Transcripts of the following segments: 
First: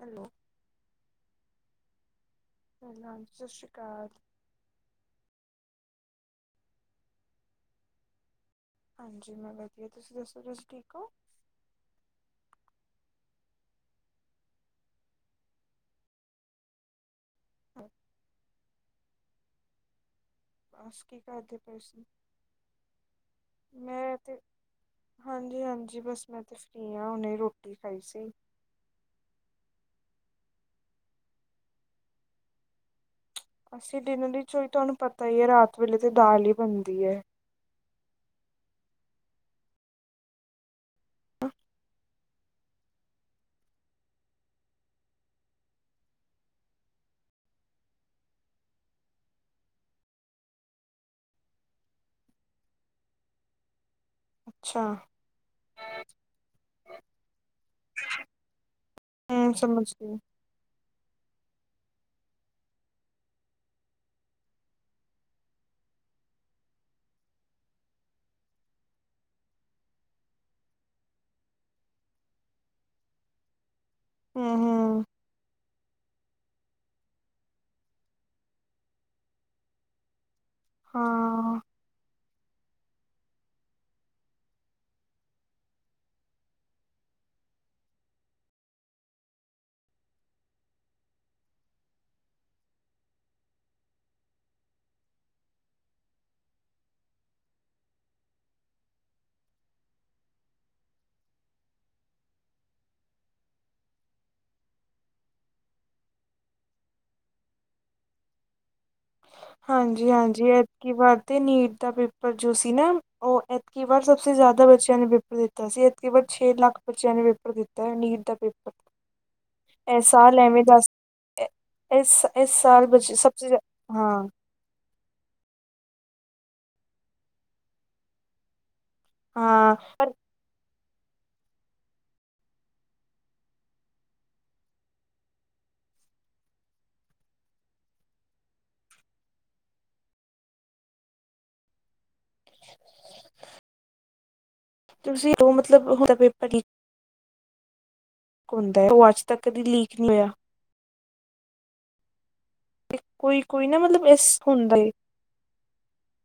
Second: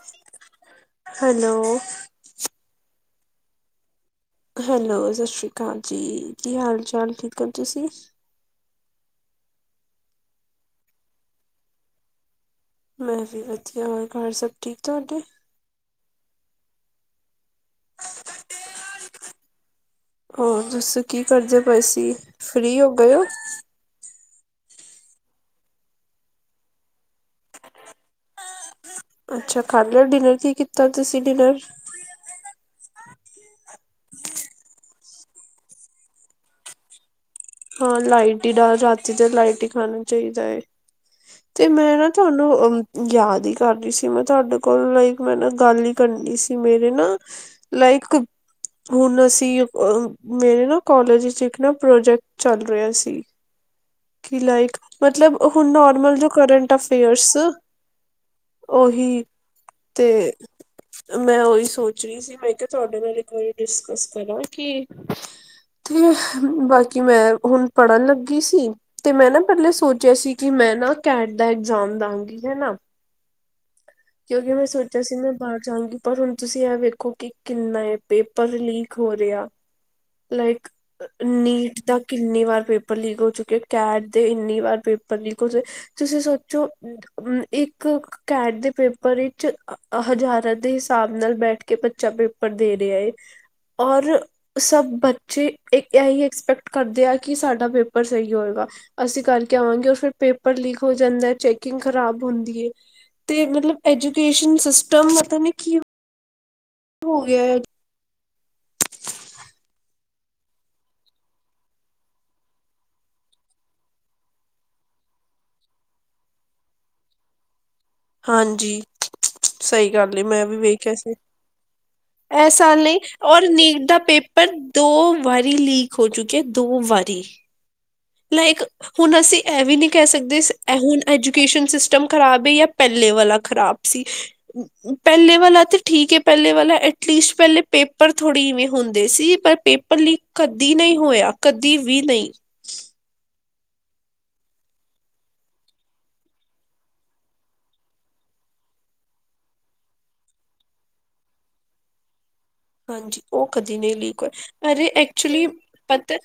Hello, hello, hello ਹਾਂਜੀ, ਸਸ ਰੀ ਕਾਲ। ਹੈਲੋ, ਸਸ ਰੀ ਕਾਲ ਜੀ, ਕੀ ਹਾਲ- ਚਾਲ, ਠੀਕ ਹੋ ਤੁਸੀ। ਹਾਂਜੀ ਮੈਂ ਵਧੀਆ, ਤੁਸੀਂ ਦੱਸੋ ਤੁਸੀਂ ਠੀਕ ਹੋ। ਮੈਂ ਵੀ ਵਧੀਆ, ਹੋਰ ਘਰ ਸਭ ਠੀਕ ਤੁਹਾਡੇ। ਹੋਰ ਤੁਸੀ ਕੀ ਕਰਦੇ ਪਏ ਸੀ, ਫ੍ਰੀ ਹੋ ਗਏ ਹੋ। ਮੈਂ ਤਾਂ ਹਾਂਜੀ-ਹਾਂਜੀ ਬਸ ਮੈਂ ਤੇ ਫਰੀ ਹਾਂ, ਹੁਣੇ ਰੋਟੀ ਖਾਈ ਸੀ। ਅੱਛਾ ਖਾ ਲਿਆ ਡਿਨਰ, ਕੀ ਕੀਤਾ ਤੁਸੀਂ ਡਿਨਰ? ਅਸੀਂ ਡਿਨਰ ਵਿੱਚ ਹੀ ਤੁਹਾਨੂੰ ਪਤਾ ਈ ਏ, ਰਾਤ ਵੇਲੇ ਤੇ ਦਾਲ ਹੀ ਬਣਦੀ ਐ। ਹਾਂ ਲਾਈਟ ਹੀ, ਡਾ ਰਾਤੀ ਤਾਂ ਲਾਈਟ ਹੀ ਖਾਣਾ ਚਾਹੀਦਾ ਐ। ਤੇ ਮੈਂ ਨਾ ਤੁਹਾਨੂੰ ਅ ਯਾਦ ਹੀ ਕਰਦੀ ਸੀ, ਮੈਂ ਤੁਹਾਡੇ ਕੋਲ ਲਾਈਕ ਮੈਂ ਨਾ ਗੱਲ ਹੀ ਕਰਨੀ ਸੀ, ਮੇਰੇ ਨਾ ਲਾਇਕ ਹੁਣ ਅਸੀਂ ਅ ਮੇਰੇ ਨਾ ਕੋਲਜ ਵਿੱਚ, ਇੱਕ ਨਾ ਪ੍ਰੋਜੈਕਟ ਚੱਲ ਰਿਹਾ ਸੀ। ਕਿ ਲਾਇਕ ਅੱਛਾ ਮਤਲਬ ਹੁਣ ਨੋਰਮਲ ਜੋ ਕਰੰਟ ਅਫੇਅਰਸ ਉਹੀ ਹਮ ਸਮਝ ਤੇ ਗਈ ਮੈਂ ਉਹੀ ਸੋਚ ਰਹੀ ਸੀ, ਮੈਂ ਕਿਹਾ ਤੁਹਾਡੇ ਨਾਲ ਇੱਕ ਵਾਰੀ ਡਿਸਕਸ ਕਰਾਂ ਕਿ ਤੇ ਬਾਕੀ ਮੈਂ ਹੁਣ ਪੜ੍ਹਨ ਲੱਗੀ ਸੀ। ਤੇ ਮੈਂ ਨਾ ਪਹਿਲੇ ਸੋਚਿਆ ਸੀ, ਕਿ ਮੈਂ ਨਾ ਕੈਟ ਦਾ ਇਗਜ਼ਾਮ ਦਾਂਗੀ, ਹਨਾ। ਕਿਉਂਕਿ ਹਮ ਮੈਂ ਸੋ ਸੋਚਿਆ ਹਮ ਸੀ ਮੈਂ ਬਾਹਰ ਜਾਂਗੀ, ਪਰ ਹੁਣ ਤੁਸੀਂ ਇਹ ਵੇਖੋ ਕਿ ਕਿੰਨਾ ਪੇਪਰ ਲੀਕ ਹੋ ਰਿਹਾ। ਲਾਈਕ ਹਾਂ ਨੀਟ ਦਾ ਕਿ ਕਿੰਨੀ ਵਾਰ ਪੇਪਰ ਲੀਕ ਹੋ ਚੁੱਕਿਆ, ਕੈਟ ਦੇ ਇੰਨੀ ਵਾਰ ਪੇਪਰ ਲੀਕ ਹੋ, ਚ ਤੁਸੀਂ ਸੋਚੋ ਹੂੰ, ਇੱਕ ਕੈਟ ਦੇ ਪੇਪਰ ਵਿੱਚ ਹਜ਼ਾਰਾਂ ਦੇ ਹਿਸਾਬ ਨਾਲ ਬੈਠ ਕੇ ਬੱਚਾ ਪੇਪਰ ਦੇ ਰਿਹਾ ਏ। ਔਰ ਸਭ ਬੱਚੇ ਇਹੀ ਐਕਸਪੈਕਟ ਕਰਦੇ ਆ, ਕਿ ਸਾਡਾ ਪੇਪਰ ਸਹੀ ਹੋਏਗਾ। ਅਸੀਂ ਕਰਕੇ ਆਵਾਂਗੇ, ਉਹ ਫਿਰ ਪੇਪਰ ਲੀਕ ਹੋ ਜਾਂਦਾ ਐ, ਚੈਕਿੰਗ ਖ਼ਰਾਬ ਹੁੰਦੀ ਏ। ਤੇ ਮਤਲਬ ਐਜੂਕੇਸ਼ਨ ਸਿਸਟਮ ਪਤਾ ਨੀ ਕੀ ਹੋ ਗਿਆ। ਹਾਂਜੀ-ਹਾਂਜੀ, ਐਤਕੀ ਵਾਰ ਤੇ ਨੀਟ ਦਾ ਪੇਪਰ ਜੋ ਸੀ, ਨਾ ਉਹ ਕੀ ਵਾਰ ਸਭਸੇ ਜ਼ਿਆਦਾ ਬੱਚਿਆਂ ਨੇ ਪੇਪਰ ਦਿੱਤਾ ਸੀ, ਐਤਕੀ ਵਾਰ ਛੇ ਲੱਖ ਬੱਚਿਆਂ ਨੇ ਪੇਪਰ ਦਿੱ ਤਾ ਨੀਟ ਦਾ ਪੇਪਰ। ਹਾਂਜੀ ਸਹੀ ਇਹ ਗੱਲ ਏ, ਸਾਲ ਮੈਂ ਵੀ ਐਵੇਂ ਦੱਸ ਵੇਖਿਆ ਸੀ। ਇਸ ਸਾਲ ਨਈ, ਬੱਚੇ ਸਭ ਔਰ ਸੇ ਨੀਟ ਦਾ ਹਾਂ ਪੇਪਰ ਦੋ ਵਾਰੀ ਲੀਕ ਹੋ ਚੁੱਕਿਆ, ਦੋ ਵਾਰੀ। ਲਾਇਕ ਹੁਣ ਅਸੀਂ ਇਹ ਹਾਂ ਵੀ ਨਹੀਂ ਕਹਿ ਪਰ ਸਕਦੇ। ਇਹ ਹੁਣ ਐਜੂਕੇਸ਼ਨ ਸਿਸਟਮ ਖਰਾਬ ਹੈ ਪਹਿਲੇ ਵਾਲਾ ਖਰਾਬ ਸੀ। ਪਹਿਲੇ ਵਾਲਾ ਤਾਂ ਠੀਕ ਹੈ ਪਹਿਲੇ ਵਾਲਾ ਐਟਲੀਸਟ ਪਹਿਲੇ ਪੇਪਰ ਥੋੜੀ ਐਵੇਂ ਹੁੰਦੇ ਸੀ ਪਰ ਪੇਪਰ ਲੀਕ? ਕਦੀ ਨਹੀਂ ਹੋਇਆ ਕਦੀ ਵੀ ਨਹੀਂ। [unintelligible] ਤੁਸੀਂ ਉਹ ਹੋਣਾ ਪੇਪਰ ਲੀਕ ਹੁੰਦਾ ਉਹ ਅੱਜ ਤੱਕ ਕਦੀ ਲੀਕ ਨਹੀਂ ਹੋਇਆ। ਹਾਂਜੀ ਕੋਈ ਉਹ ਕੋਈ ਕਦੀ ਨਾ ਨਹੀਂ ਮਤਲਬ ਲੀਕ ਇਸ ਹੋਏ ਹੁੰਦਾ ਪਰ ਏ ਐਚਲੀ ਪਤਾ?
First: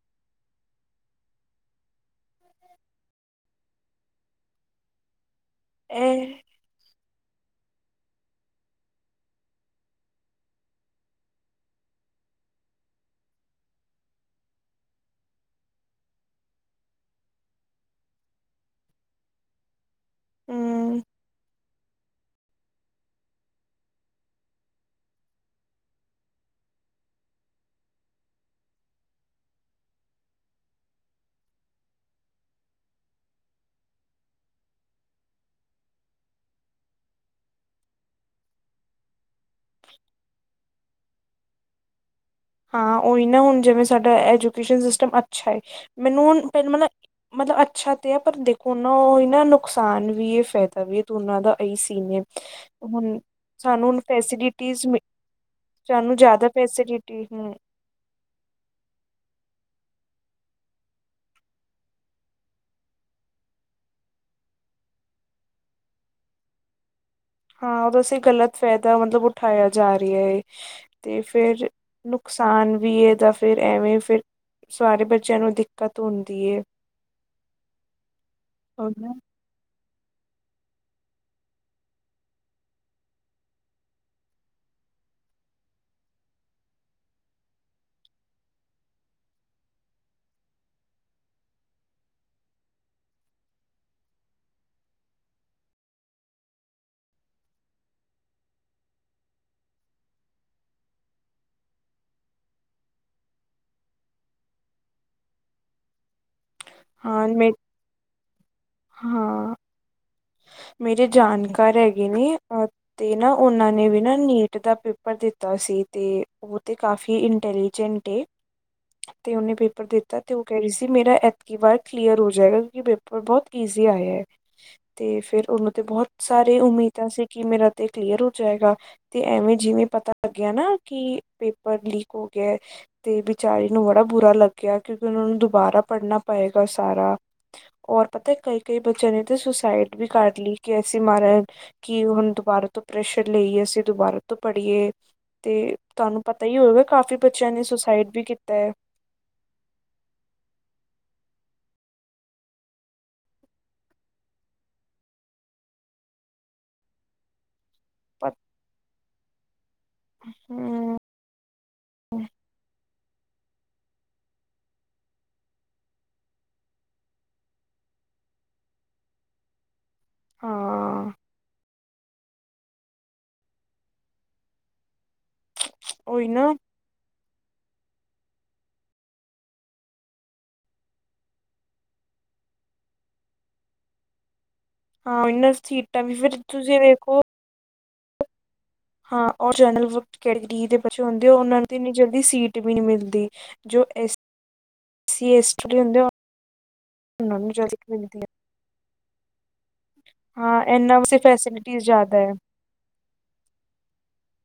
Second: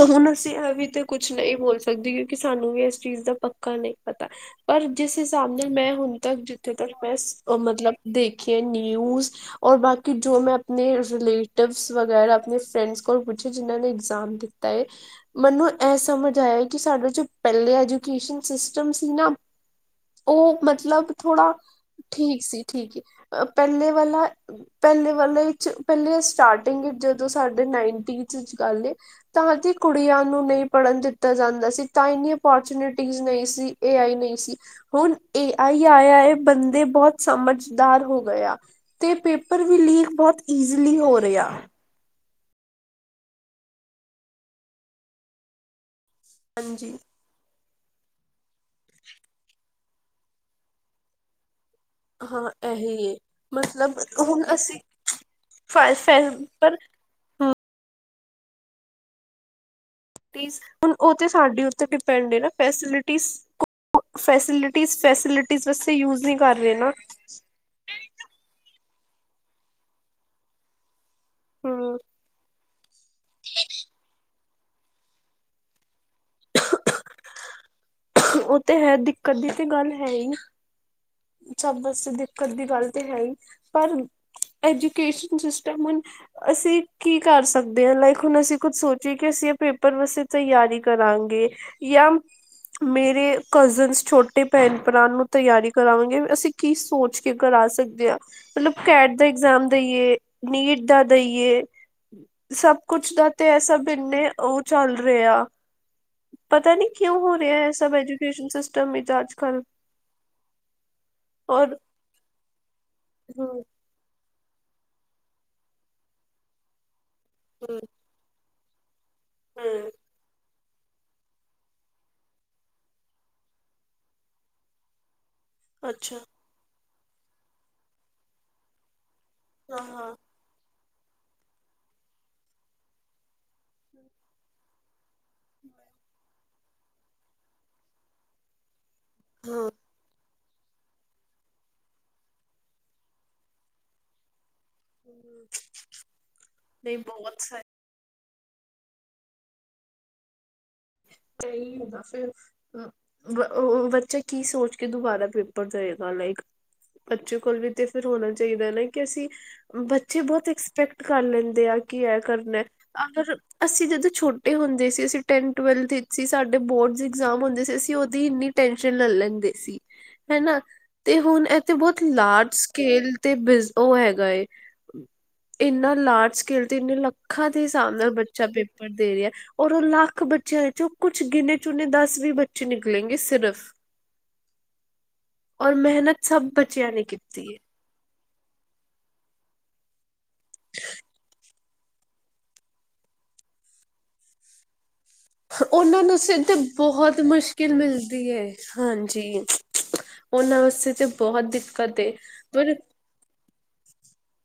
ਉਹਨੂੰ ਸੀਗਾ ਤੇ ਕੁਛ ਨਹੀਂ ਬੋਲ ਸਕਦੇ ਕਿਉਂਕਿ ਸਾਨੂੰ ਵੀ ਇਸ ਚੀਜ਼ ਦਾ ਪੱਕਾ ਨਹੀਂ ਪਤਾ। ਪਰ ਜਿਸ ਹਿਸਾਬ ਨਾਲ ਮੈਂ ਹੁਣ ਇਹ ਤੱਕ ਜਿੱਥੇ ਤੱਕ ਮੈਂ ਮਤਲਬ ਦੇਖੀ ਆ ਨਿਊਜ਼? ਔਰ ਬਾਕੀ ਜੋ ਮੈਂ ਆਪਣੇ ਰਿਲੇਟਿਵਸ ਵਗੈਰਾ ਆਪਣੇ ਫਰੈਂਡਸ ਕੋਲ ਪੁੱਛੇ ਜਿਨ੍ਹਾਂ ਨੇ ਇਗਜ਼ਾਮ ਦਿੱਤੇ। ਤੇ ਮੈਨੂੰ ਇਹ ਸਮਝ ਆਇਆ ਕਿ ਸਾਡੇ ਜੋ ਪਹਿਲੇ ਐਜੂਕੇਸ਼ਨ ਸਿਸਟਮ ਸੀ ਨਾ? ਉਹ ਹਮ ਮਤਲਬ ਥੋੜਾ ਠੀਕ ਸੀ ਠੀਕ ਪਹਿਲੇ ਵਾਲਾ? ਪਹਿਲੇ ਵਾਲੇ ਚ ਪਹਿਲੇ ਸਟਾਰਟਿੰਗ ਜਦੋਂ ਸਾਡੇ ਨਾਈਨਟੀਜ਼ ਚ ਗੱਲ ਤਾਂ ਕਿ ਕੁੜੀਆਂ ਨੂੰ ਨਹੀਂ ਪੜ੍ਹਨ ਦਿੱਤਾ ਜਾਂਦਾ ਸੀ ਤਾਂ ਇੰਨੀ ਓਪੋਰਚੁਨਿਟੀ ਨਹੀਂ ਸੀ। ਏ ਆਈ ਨਹੀਂ ਸੀ ਹੁਣ ਏ ਆਈ ਆ ਬੰਦੇ ਬਹੁਤ ਸਮਝਦਾਰ ਹੋ ਗਏ ਆ। ਤੇ ਪੇਪਰ ਵੀ ਲੀਕ ਬਹੁਤ ਇਜਲੀ ਹੋ ਰਿਹਾ। ਹਾਂ, ਉਹੀ ਨਾ ਹੁਣ ਜਿਵੇਂ ਸਾਡਾ ਐਜੂਕੇਸ਼ਨ ਸਿਸਟਮ ਅੱਛਾ ਏ। ਮੈਨੂੰ ਹੁਣ [unintelligible] ਹਾਂਜੀ ਮਤਲਬ ਅੱਛਾ ਤੇ ਆ ਪਰ ਦੇਖੋ ਨਾ ਉਹ ਹੀ ਨਾ ਨੁਕਸਾਨ ਵੀ ਹੈ ਫਾਇਦਾ ਵੀ ਹੈ ਦੋਨਾਂ ਦਾ। ਪਈ ਸੀ ਨੇ ਹਾਂ ਇਹੀ ਹੈ ਹੁਣ ਮਤਲਬ ਸਾਨੂੰ ਹੁਣ ਅਸੀਂ ਫੈਸੀਲਿਟੀਸ ਫ ਫ ਸਾਨੂੰ ਜ਼ਿਆਦਾ ਪਰ ਪੈਸੇ ਲਿਟੀ ਨੂੰ। ਫੈਸਿਲਿਟੀ ਉਹ ਸਾਡੇ ਉੱਤੇ ਡਿਪੈਂਡ ਹੈ ਨਾ ਫੈਸਿਲਿਟੀ ਫੈਸਿਲਿਟੀ ਫੈਸਿਲਿਟੀ ਵਸਤੇ ਯੂਜ ਨਹੀਂ ਕਰ ਰਹੇ ਨਾ। ਹਾਂ, ਬਸ ਇਹ ਗ਼ਲਤ ਫਾਇਦਾ ਮਤਲਬ ਉਠਾਇਆ ਜਾ ਰਿਹਾ ਏ। ਤੇ ਫਿਰ ਹਮ ਨੁਕਸਾਨ ਵੀ ਇਹਦਾ ਫਿਰ ਐਵੇਂ ਫਿਰ ਸਾਰੇ ਬੱਚਿਆਂ ਨੂੰ ਦਿੱਕਤ ਹੁੰਦੀ ਏ। ਉਹ ਤੇ ਹੈ ਉਹਦਾ ਦਿੱਕਤ ਦੀ ਤੇ ਗੱਲ ਹੈ ਈ। ਸਭ ਬਸ ਦਿੱਕਤ ਦੀ ਗੱਲ ਤੇ ਹੈ ਹੀ ਪਰ ਐਜੂਕੇਸ਼ਨ ਸਿਸਟਮ ਹੁਣ ਅਸੀਂ ਕੀ ਕਰ ਸਕਦੇ ਹਾਂ ਲਾਈਕ ਹੁਣ ਅਸੀਂ ਕੁੱਝ ਸੋਚੀਏ ਕਿ ਅਸੀਂ ਇਹ ਪੇਪਰ ਵਾਸਤੇ ਤਿਆਰੀ ਕਰਾਂਗੇ। ਜਾਂ ਮੇਰੇ ਕਜ਼ਨਸ ਛੋਟੇ ਭੈਣ ਭਰਾ ਨੂੰ ਤਿਆਰੀ। ਕਰਾਵਾਂਗੇ ਅਸੀਂ ਕੀ ਸੋਚ ਕੇ ਕਰਾ ਸਕਦੇ ਆ। ਮਤਲਬ ਕੈਟ ਦਾ ਇਗਜ਼ਾਮ ਦੇਈਏ ਨੀਟ ਦਾ ਦੇਈਏ। ਸਭ ਕੁਛ ਦਾ ਤੇ ਐਸਭ ਇੰਨੇ ਉਹ ਚੱਲ ਰਿਹੇ ਆ, ਪਤਾ ਨੀ। ਕਿਉਂ ਹਾਂ ਹੋ ਮੇ ਰਿਹਾ ਇਹ ਸਭ ਐਜੂਕੇਸ਼ਨ ਸਿਸਟਮ ਵਿੱਚ ਅੱਜ ਹਾਂ ਕੱਲ। ਮੇਰੇ ਜਾਣਕਾਰ ਹੈਗੇ ਨੇ ਤੇ ਨਾ, ਉਹਨਾਂ ਨੇ ਵੀ ਨਾ ਨੀਟ। ਜਿੱਦਾਂ ਪੇਪਰ ਦਿੱਤਾ ਸੀ ਤੇ ਉਹ ਤੇ ਕਾਫੀ ਇਟੈਲੀਜੈਂਟ ਏ। ਤੇ ਉਹਨੇ ਪੇਪਰ ਦਿੱਤਾ। ਤੇ ਉਹ ਕਹਿ ਰਹੀ ਸੀ ਮੇਰਾ ਐਤਕੀ ਵਾਰ ਕਲੀਅਰ ਹੋ ਜਾਏਗਾ, ਕਿਉਂਕਿ ਪੇਪਰ ਬਹੁਤ ਈਜ਼ੀ ਆਇਆ। ਤੇ ਫਿਰ ਉਹਨੂੰ ਤੇ ਬਹੁਤ ਸਾਰੇ ਉਮੀਦਾਂ ਸੀ ਕਿ ਮੇਰਾ ਤੇ ਕਲੀਅਰ ਹੋ ਜਾਏਗਾ ਤੇ ਐਵੇਂ ਜਿਵੇਂ ਪਤਾ ਲੱਗਿਆ ਨਾ ਕਿ ਪੇਪਰ ਲੀਕ ਹੋ ਗਿਆ। ਤੇ ਵਿਚਾਰੀ ਨੂੰ ਬੜਾ ਬੁਰਾ ਲੱਗਿਆ ਕਿਉਂਕਿ ਉਹਨਾਂ ਨੂੰ ਦੁਬਾਰਾ ਪੜ੍ਹਨਾ ਪਏਗਾ ਸਾਰਾ। ਹੋਰ ਪਤਾ ਕਈ- ਕਈ ਬੱਚਿਆਂ ਨੇ ਤੇ ਸੁਸਾਈਡ ਵੀ ਕਰ ਲਈ ਕਿ ਅਸੀਂ ਮਾਰਾ ਕਿ ਹੁਣ ਦੁਬਾਰਾ ਤੋਂ ਪ੍ਰੈਸ਼ਰ ਲਈਏ ਅਸੀਂ ਦੁਬਾਰਾ ਤੋਂ ਪੜੀਏ। ਤੇ ਤੁਹਾਨੂੰ ਪਤਾ ਹੀ ਹੋਵੇਗਾ ਕਾਫ਼ੀ ਬੱਚਿਆਂ ਨੇ ਸੁਸਾਈਡ ਵੀ ਕੀਤਾ ਏ। ਸਹੀ ਹੁੰਦਾ ਫਿਰ। ਉਹ ਬੱਚਾ ਕੀ ਸੋਚ ਕੇ ਦੁਬਾਰਾ ਪੇਪਰ ਦੇਵੇਗਾ ਲਾਈਕ ਬੱਚੇ ਕੋਲ ਵੀ ਤੇ ਫਿਰ ਹੋਣਾ ਪਰ ਚਾਹੀਦਾ ਹਨ ਨਾ ਕਿ ਅਸੀਂ ਬੱਚੇ ਬਹੁਤ ਹਮ ਐਕਸਪੈਕਟ ਕਰ ਲੈਂਦੇ ਆ ਕੀ ਐ ਕਰਨਾ। ਅਗਰ ਅਸੀਂ ਜਦੋਂ ਛੋਟੇ ਹੁੰਦੇ ਸੀ ਅਸੀਂ ਟੈਨ ਟਵਲਥ ਸੀ ਸਾਡੇ ਬੋਰਡਜ਼ ਇਗਜ਼ਾਮ ਹੁੰਦੇ ਸੀ ਅਸੀਂ ਉਹਦੀ ਇੰਨੀ ਟੈਨਸ਼ਨ ਲੈ ਲੈਂਦੇ ਸੀ। ਹਨਾ ਹਾਂ ਤੇ ਹੁਣ ਤੇ ਬਹੁਤ ਲਾਰਜ ਸਕਿਲ ਤੇ ਬਿਜ ਉਹ ਹੈਗਾ ਏ। ਇੰਨਾ ਉਹੀ ਲਾਰਜ ਨਾ ਸਕੇਲ ਤਿੰਨ ਲੱਖਾਂ ਦੇ ਹਿਸਾਬ ਨਾਲ ਬੱਚਾ ਪੇਪਰ ਦੇ ਰਿਹਾ ਔਰ ਉਹ ਲੱਖ ਬੱਚਿਆਂ ਵਿੱਚੋਂ ਕੁਛ ਗਿਣੇ ਚੁਣੇ ਦਸ ਵੀਹ ਬੱਚੇ ਨਿਕਲੇਗੇ ਸਿਰਫ ਹਾਂ ਉਹੀ ਨਾ ਔਰ ਸੀਟਾਂ ਵੀ ਮਿਹਨਤ ਫਿਰ ਸਭ ਤੁਸੀਂ ਬੱਚਿਆਂ ਨੇ ਵੇਖੋ ਕੀਤੀ ਏ। ਹਾਂ ਓ ਜਨਰਲ ਵ ਕੈਟੇਗਰੀ ਦੇ ਬੱਚੇ ਹੁੰਦੇ ਉਹਨਾਂ ਨੂੰ ਤੇ ਇੰਨੀ ਜਲਦੀ ਸੀਟ ਵੀ ਨਹੀਂ ਮਿਲਦੀ। ਜੋ ਐਸ ਸੀ ਐਸ ਟੀ ਹੁੰਦੇ ਉਹਨਾਂ ਨੂੰ ਸਿਰਧ ਬਹੁਤ ਉਹਨਾਂ ਨੂੰ ਮੁਸ਼ਕਿਲ ਜਲਦੀ ਮਿਲਦੀ ਹੈ ਹਾਂਜੀ। ਉਹਨਾਂ ਹਾਂ ਵਾਸਤੇ ਇਹਨਾਂ ਤੇ ਬਹੁਤ ਫੈਸਿਲਿਟੀਜ਼ ਦਿੱਕਤ ਜ਼ਿਆਦਾ ਹੈ ਪਰ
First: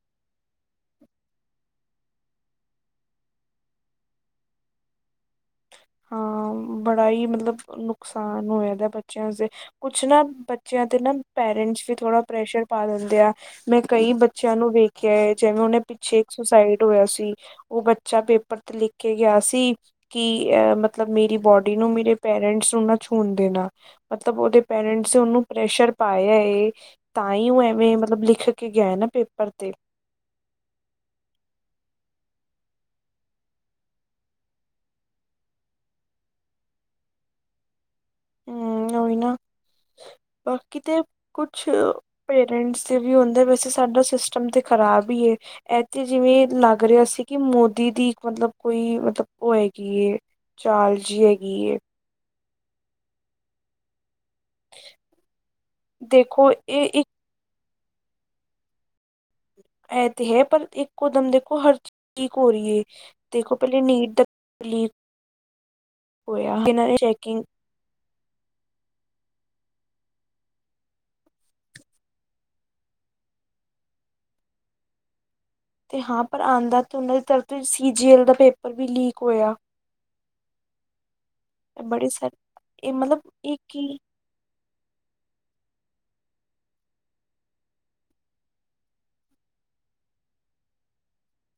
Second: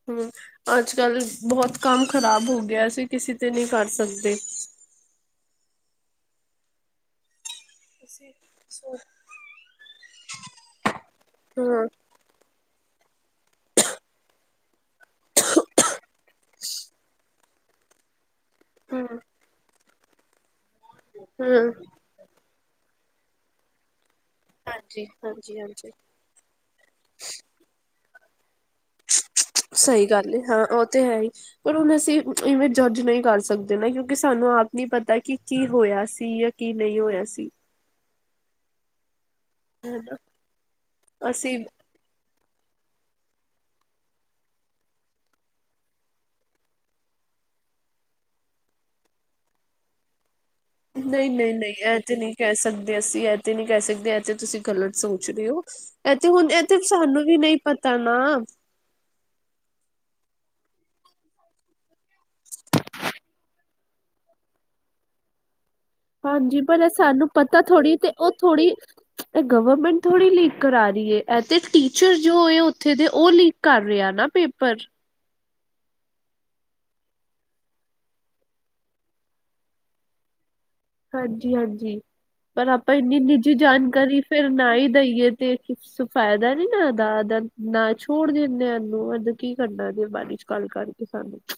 ਹੂੰ ਅੱਜ ਕੱਲ੍ਹ ਬਹੁਤ ਕੰਮ ਖ਼ਰਾਬ ਹੋ ਗਿਆ ਅਸੀਂ ਕਿਸੇ ਤੇ ਨਹੀਂ ਕਰ ਸਕਦੇ। ਹਾਂ ਬੜਾ ਹੀ ਮਤਲਬ ਤੁਸੀਂ ਨੁਕਸਾਨ ਹੋਇਆ ਦਾ ਸੋ ਬੱਚਿਆਂ ਅਸਤੇ ਕੁਛ ਨਾ ਬੱਚਿਆਂ 'ਤੇ ਨਾ ਪੈਰੈਂਟਸ ਹਮ ਵੀ ਥੋੜ੍ਹਾ ਪ੍ਰੈਸ਼ਰ ਪਾ ਦਿੰਦੇ ਆ ਮੈਂ ਕਈ ਬੱਚਿਆਂ ਨੂੰ ਵੇਖਿਆ ਹੈ ਜਿਵੇਂ ਉਹਨੇ ਪਿੱਛੇ ਇੱਕ ਸੁਸਾਇਡ ਹੋਇਆ ਸੀ। ਉਹ ਬੱਚਾ ਪੇਪਰ ਤੇ ਲਿਖ ਹਮ ਕੇ ਗਿਆ ਸੀ ਕਿ ਅਹ ਮਤਲਬ ਮੇਰੀ ਹਮ ਬੋਡੀ ਨੂੰ ਮੇਰੇ ਪੇਰੈਂਟਸ ਨੂੰ ਨਾ ਛੂਣ ਦੇਣਾ ਮਤਲਬ ਉਹਦੇ ਹਾਂਜੀ ਪੇਰੈਂਟਸ ਨੇ ਉਹਨੂੰ ਹਾਂਜੀ ਹਾਂਜੀ ਪ੍ਰੈਸ਼ਰ ਪਾਇਆ ਏ। ਤਾਂ ਹੀ ਉਹ ਐਵੇਂ ਮਤਲਬ ਲਿਖ ਕੇ ਗਿਆ ਨਾ ਪੇਪਰ ਤੇ ਸਹੀ ਗੱਲ ਹਾਂ ਉਹ ਤੇ ਹੈ ਹੀ। ਪਰ ਹੁਣ ਅਸੀਂ ਇਵੇਂ ਜੱਜ ਨਹੀਂ ਕਰ ਸਕਦੇ ਨਾ ਕਿਉਂਕਿ ਸਾਨੂੰ ਆਪ ਨੀ ਪਤਾ ਕਿ ਕੀ ਹੋਇਆ ਸੀ ਜਾ ਕੀ ਨਹੀਂ ਹੋਇਆ ਸੀ। ਹੂੰ ਉਹੀ ਨਾ ਉਹ ਕਿਤੇ ਅਸੀਂ ਕੁਛ ਪੇਰੈਂਟਸ ਦੇ ਵੀ ਹੁੰਦਾ ਵੈਸੇ ਸਾਡਾ ਸਿਸਟਮ ਤੇ ਖ਼ਰਾਬ ਹੀ ਐ। ਇੱਥੇ ਜਿਵੇਂ ਲੱਗ ਰਿਹਾ ਸੀ ਕਿ ਮੋਦੀ ਦੀ ਇੱਕ ਮਤਲਬ ਕੋਈ ਮਤਲਬ ਉਹ ਹੈਗੀ ਏ। ਚਾਲ ਜੀ ਹੈਗੀ ਨਹੀਂ-ਨਹੀਂ-ਨਹੀਂ ਏ ਇਹ ਤੇ ਨਹੀਂ ਕਹਿ ਸਕਦੇ ਅਸੀਂ ਇਹ ਤੇ ਨਹੀਂ ਕਹਿ ਸਕਦੇ। ਤੇ ਤੁਸੀਂ ਗਲਤ ਸੋਚ ਰਹੇ ਹੋ ਇਹ ਤੇ ਦੇਖੋ ਹੁਣ ਇਹ ਤੇ ਇੱਕ ਸਾਨੂੰ ਵੀ ਨਹੀਂ ਪਤਾ ਨਾ ਇਹ ਤੇ ਹੈ ਪਰ ਇੱਕੋ ਦਮ ਦੇਖੋ ਹਰ ਲੀਕ ਹੋ ਰਹੀ ਏ। ਦੇਖੋ ਪਹਿਲੇ ਨੀਟ ਦਾ ਲੀਕ ਹੋਇਆ ਹਾਂਜੀ ਪਰ ਇਹਨਾਂ ਨੇ ਸਾਨੂੰ ਚੈਕਿੰਗ ਪਤਾ ਥੋੜ੍ਹੀ ਤੇ ਉਹ ਥੋੜ੍ਹੀ ਇਹ ਗਵਰਮੈਂਟ ਥੋੜੀ ਲੀਕ ਕਰਾ ਰਹੀ ਹੈ ਤੇ ਟੀਚਰ ਜੋ ਹੋ ਉਥੇ ਦੇ ਉਹ ਲੀਕ ਕਰ ਰਿਹਾ ਨਾ ਪੇਪਰ ਤੇ ਹਾਂ ਪਰ ਆਂਦਾ ਤੇ ਉਹਨਾਂ ਦੀ ਤਰ ਸੀ ਜੀ ਐਲ ਦਾ ਪੇਪਰ ਵੀ ਲੀਕ ਹੋਇਆ। ਹਾਂਜੀ-ਹਾਂਜੀ ਬੜੇ ਸਾਰੇ ਪਰ ਆਪਾਂ ਇਹ ਇੰਨੀ ਮਤਲਬ ਨਿੱਜੀ ਇਹ ਕੀ ਜਾਣਕਾਰੀ ਫਿਰ ਨਾ ਹੀ ਦਈਏ ਤੇ ਫਾਇਦਾ ਨੀ ਨਾ ਉਹਦਾਦ ਨਾ ਛੋੜ ਦਿੰਦੇ ਇਹਨੂੰ ਕੀ ਕਰਨਾ ਇਹਦੇ ਬਾਰੇ 'ਚ ਗੱਲ ਕਰਕੇ ਸਾਨੂੰ [inaudible]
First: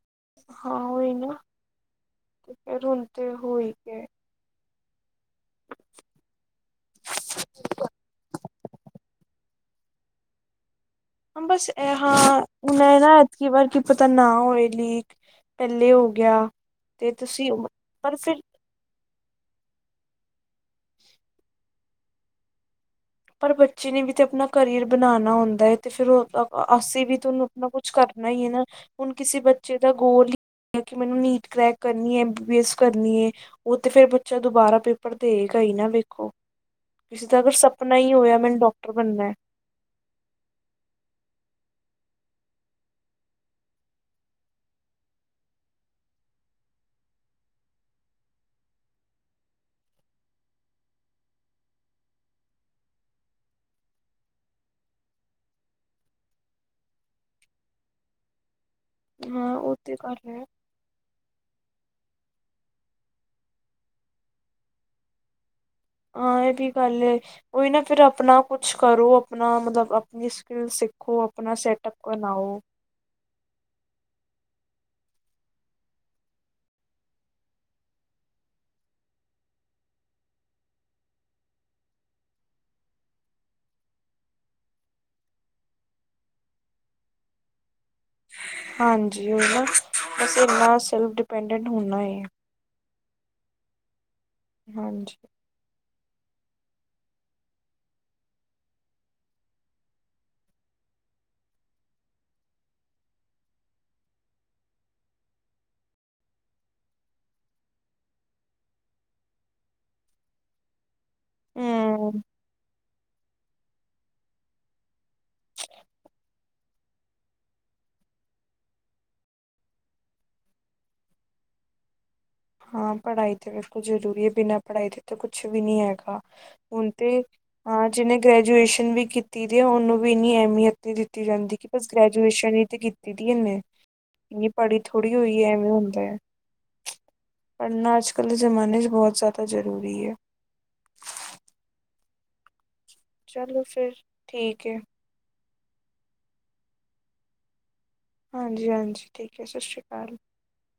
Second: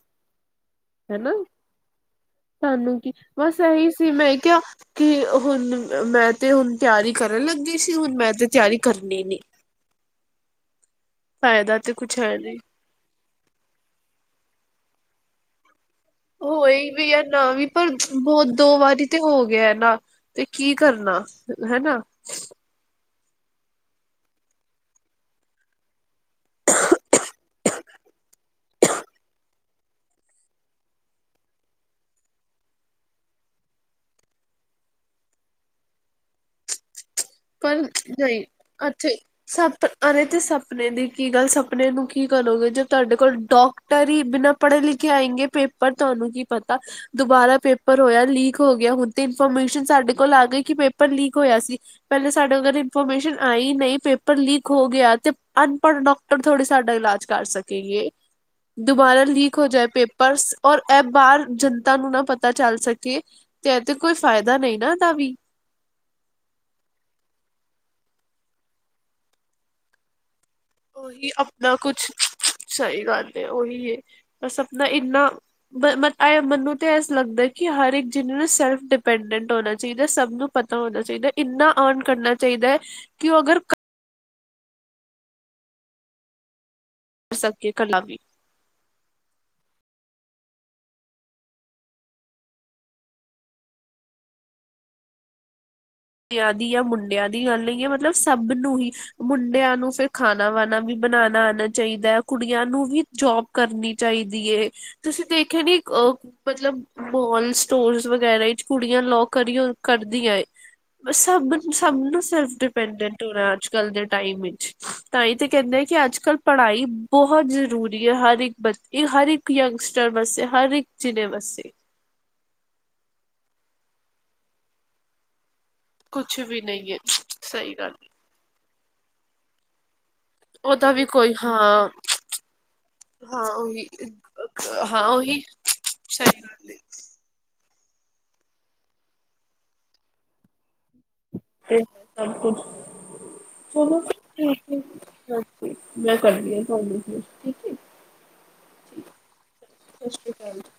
ਹਾਂ ਉਹੀ ਹਨਾ ਨਾ ਤੇ ਫਿਰ ਸਾਨੂੰ ਹੁਣ ਕੀ ਤੇ ਬਸ ਹੋ ਹੀ ਇਹੀ ਗਿਆ। ਸੀ ਮੈਂ ਕਿਹਾ ਕਿ ਹੁਣ ਮੈਂ ਤੇ ਹੁਣ ਤਿਆਰੀ ਕਰਨ ਲੱਗੀ ਸੀ ਹੁਣ ਮੈਂ ਤੇ ਤਿਆਰੀ ਕਰਨੀ ਨੀ। ਬਸ ਫਾਇਦਾ ਤੇ ਇਹ ਕੁਛ ਹੈ ਹਾਂ ਨਹੀਂ ਹੁਣ ਇਹ ਨਾ ਐਤਕੀ ਵਾਰ ਕੀ ਪਤਾ ਨਾ ਹੋਏ ਲੀਕ ਪਹਿਲ ਹੋ ਗਿਆ ਹੋਏ ਵੀ ਤੇ ਹੈ ਨਾ ਤੁਸੀਂ ਵੀ ਪਰ ਬਹੁਤ ਦੋ ਵਾਰੀ ਤੇ ਹੋ ਗਿਆ ਨਾ ਤੇ ਕੀ ਕਰਨਾ ਹਨਾ। ਪਰ ਬੱਚੇ ਨੇ ਵੀ ਤੇ ਆਪਣਾ ਕਰੀਅਰ ਬਣਾਉਣਾ ਹੁੰਦਾ ਹੈ ਤੇ ਫਿਰ ਉਹ ਅਸੀਂ ਵੀ ਤੁਹਾਨੂੰ ਆਪਣਾ ਕੁਛ ਕਰਨਾ ਹੀ ਹੈ ਨਾ ਹੁਣ ਕਿਸੇ ਬੱਚੇ ਦਾ ਗੋਲ ਹੀ ਕਿ ਮੈਨੂੰ ਨੀਟ ਕਰੈਕ ਕਰਨੀ ਐ ਬੀ ਐਸ ਕਰਨੀ ਏ। ਉਹ ਤੇ ਫਿਰ ਬੱਚਾ ਦੁਬਾਰਾ ਪੇਪਰ ਦੇਗਾ ਹੀ ਨਾ ਵੇਖੋ ਕਿਸੇ ਦਾ ਪਰ ਆਪਣਾ ਹੀ ਹੋਇਆ ਨਹੀਂ ਮੈਨੂੰ ਡਾਕਟਰ ਅੱਛੇ ਬਣਨਾ। ਸਪ ਅਰੇ ਤੇ ਸਪਨੇ ਦੀ ਕੀ ਗੱਲ ਸਪਨੇ ਨੂੰ ਕੀ ਕਰੋਗੇ ਜੇ ਤੁਹਾਡੇ ਕੋਲ ਡੋਕ ਟਰ ਹੀ ਬਿਨਾਂ ਪੜ੍ਹੇ ਲਿਖੇ ਆਏਂਗੇ ਪੇਪਰ ਤੁਹਾਨੂੰ ਕੀ ਪਤਾ ਦੁਬਾਰਾ ਪੇਪਰ ਹੋਇਆ ਲੀਕ ਹੋ ਗਿਆ ਹੁਣ ਤੇ ਇਨਫੋਰਮੇਸ਼ਨ ਸਾਡੇ ਕੋਲ ਆ ਗਈ ਕਿ ਪੇਪਰ ਲੀਕ ਹੋਇਆ ਸੀ। ਪਹਿਲੇ ਸਾਡੇ ਅਰ ਇਨਫੋਰਮੇਸ਼ਨ ਆਈ ਨਹੀਂ ਪੇਪਰ ਲੀਕ ਹੋ ਗਿਆ ਤੇ ਅਨਪੜ ਡੋ ਟਰ ਥੋੜੀ ਸਾਡਾ ਇਲਾਜ ਕਰ ਸਕੇਗੇ ਦੁਬਾਰਾ ਹਾਂ ਲੀਕ ਹੋ ਉਹ ਜਾਏ ਤੇ ਕਰ ਰਿਹਾ ਪੇਪਰਸ ਔਰ ਇਹ ਬਾਹਰ ਜਨਤਾ ਨੂੰ ਨਾ ਪਤਾ ਚੱਲ ਸਕੇ ਤੇ ਇਹ ਤੇ ਕੋਈ ਫਾਇਦਾ ਨਹੀਂ ਨਾ ਇਹਦਾ ਵੀ ਹਾਂ ਇਹ ਵੀ ਗੱਲ ਉਹੀ ਨਾ ਫਿਰ ਆਪਣਾ ਕੁਛ ਕਰੋ ਆਪਣਾ ਮਤਲਬ ਅਪਣੀ ਸਕਿੱਲ ਸਿੱਖੋ ਅਪਣਾ ਸੈਟਅਪ ਬਣਾਓ। ਸਈ ਗੱਲ ਤੇ ਓਹੀ ਏ ਤਾਂ ਸਪਨਾ ਇੰਨਾ ਮੈਨੂੰ ਤਾਂ ਏਸ ਲੱਗਦਾ ਕਿ ਹਰ ਜਿਨ ਨੂੰ ਸੈਲਫ ਡਿਪੈਂਡੈਂਟ ਹੋਣਾ ਚਾਈਦਾ ਸਬ ਨੂੰ ਪਤਾ ਹੋਣਾ ਚਾਈਦਾ ਇੰਨਾ ਅਰਨ ਕਰਨਾ ਚਾਈਦਾ ਐ ਕਿ ਉ ਅਗਰ ਸਕੀਏ ਕਲਾ ਵੀ ਹਾਂਜੀ ਓ ਨਾ ਬਸ ਐਨਾ ਸੇਲਫ਼ ਦੀਪੇਂਡੇਟ ਹੋਣਾ ਐ ਹਾਂਜੀ। ਯਾ ਦੀ ਯਾ ਮੁੰਡਿਆਂ ਦੀ ਗੱਲ ਨਈ ਐ ਮਤਲਬ ਸਬ ਨੂੰ ਹੀ ਮੁੰਡਿਆਂ ਨੂੰ ਫੇਰ ਖਾਣਾ-ਵਾਣਾ ਵੀ ਬਣਾਣਾ ਆਣਾ ਚਾਈਦਾ ਐ ਕੁੜੀਆਂ ਨੂੰ ਹੀ ਜੋਬ ਕਰਨੀ ਚਾਈਦੀ ਏ, ਤੁਸੀਂ ਦੇਖਿਆ ਨੀ ਅ ਮਤਲਬ ਮੋਲਸ, ਸਟੋਰਸ ਵਗੈਰਾ ਚ ਕੁੜੀਆਂ ਲੋ ਕਰੀਓ ਕਰਦੀਆਂ ਏ। ਸਬ, ਸਬ ਹਮ ਨੂੰ ਸੈਲਫ ਡਿ ਪੈਂਡੈਂਟ ਹੋਣਾ ਅੱਜ-ਕੱਲ ਦੇ ਟਾਈਮ ਚ, ਤਾਂ ਈ ਤੇ ਕੈਂਦੇ ਆ ਕਿ ਅੱਜ-ਕੱਲ ਪੜ੍ਹਾਈ ਬਹੁਤ ਜ਼ਰੂਰੀ ਐ ਹਰ ਇੱਕ ਬ ਹਰ ਇੱਕ ਯੰਗਸਟਰ ਵਾਸਤੇ ਹਰ ਇੱਕ ਜਨੇ ਵਾਸਤੇ। ਹਾਂ ਪੜ੍ਹਾਈ ਤੇ ਬਿਲਕੁਲ ਜ਼ਰੂਰੀ ਐ, ਬਿਨਾਂ ਪੜ੍ਹਾਈ ਤੇ ਤਾਂ ਕੁੱਛ ਵੀ ਨੀ ਹੈ। ਕੁਛ ਵੀ ਹੁਣ ਨਹੀਂ ਹੈ ਤੇ ਸਹੀ ਹਾਂ ਗੱਲ ਹੈ। ਜਿਨੇ ਗ੍ਰੈਜੂਏਸ਼ਨ ਵੀ ਕੀਤੀ ਦੀ ਏ ਉਨੂੰ ਵੀ ਐ ਮਿਆਰ ਉਹਦਾ ਨੀ ਵੀ ਦਿੱਤੀ ਕੋਈ ਜਾਂਦੀ ਕਿ ਬਸ ਹਾਂ ਗ੍ਰੈਜੂਏਸ਼ਨ ਈ ਤੇ ਕੀਤੀ ਦੀ ਹਾਂ ਇਨੇ। ਉਹੀ ਪੜ੍ਹੀ ਹਾਂ ਥੋੜ੍ਹੀ ਉਹੀ ਹੋਈ ਐ, ਐਵੇਂ ਹੁੰਦਾ। ਸਹੀ ਗੱਲ ਹੈ ਪੜ੍ਹਨਾ ਅੱਜ-ਕੱਲ੍ਹ ਦੇ ਜ਼ਮਾਨੇ ਚ ਬੌਤ ਜ਼ੈਦਾ ਜ਼ਰੂਰੀ ਐ। ਤੇ ਸਬ ਕੁਛ ਚਲੋ ਫਿਰ ਠੀਕ ਹੈ [unintelligible] ਮੈਂ ਕਰਦੀ ਆ ਤੁਆਨੂੰ, ਠੀਕ ਏ। ਹਾਂਜੀ-ਹਾਂਜੀ ਠੀਕ ਐ, ਸਾਸ਼੍ਰੀ ਕਾਲ। [inaudible]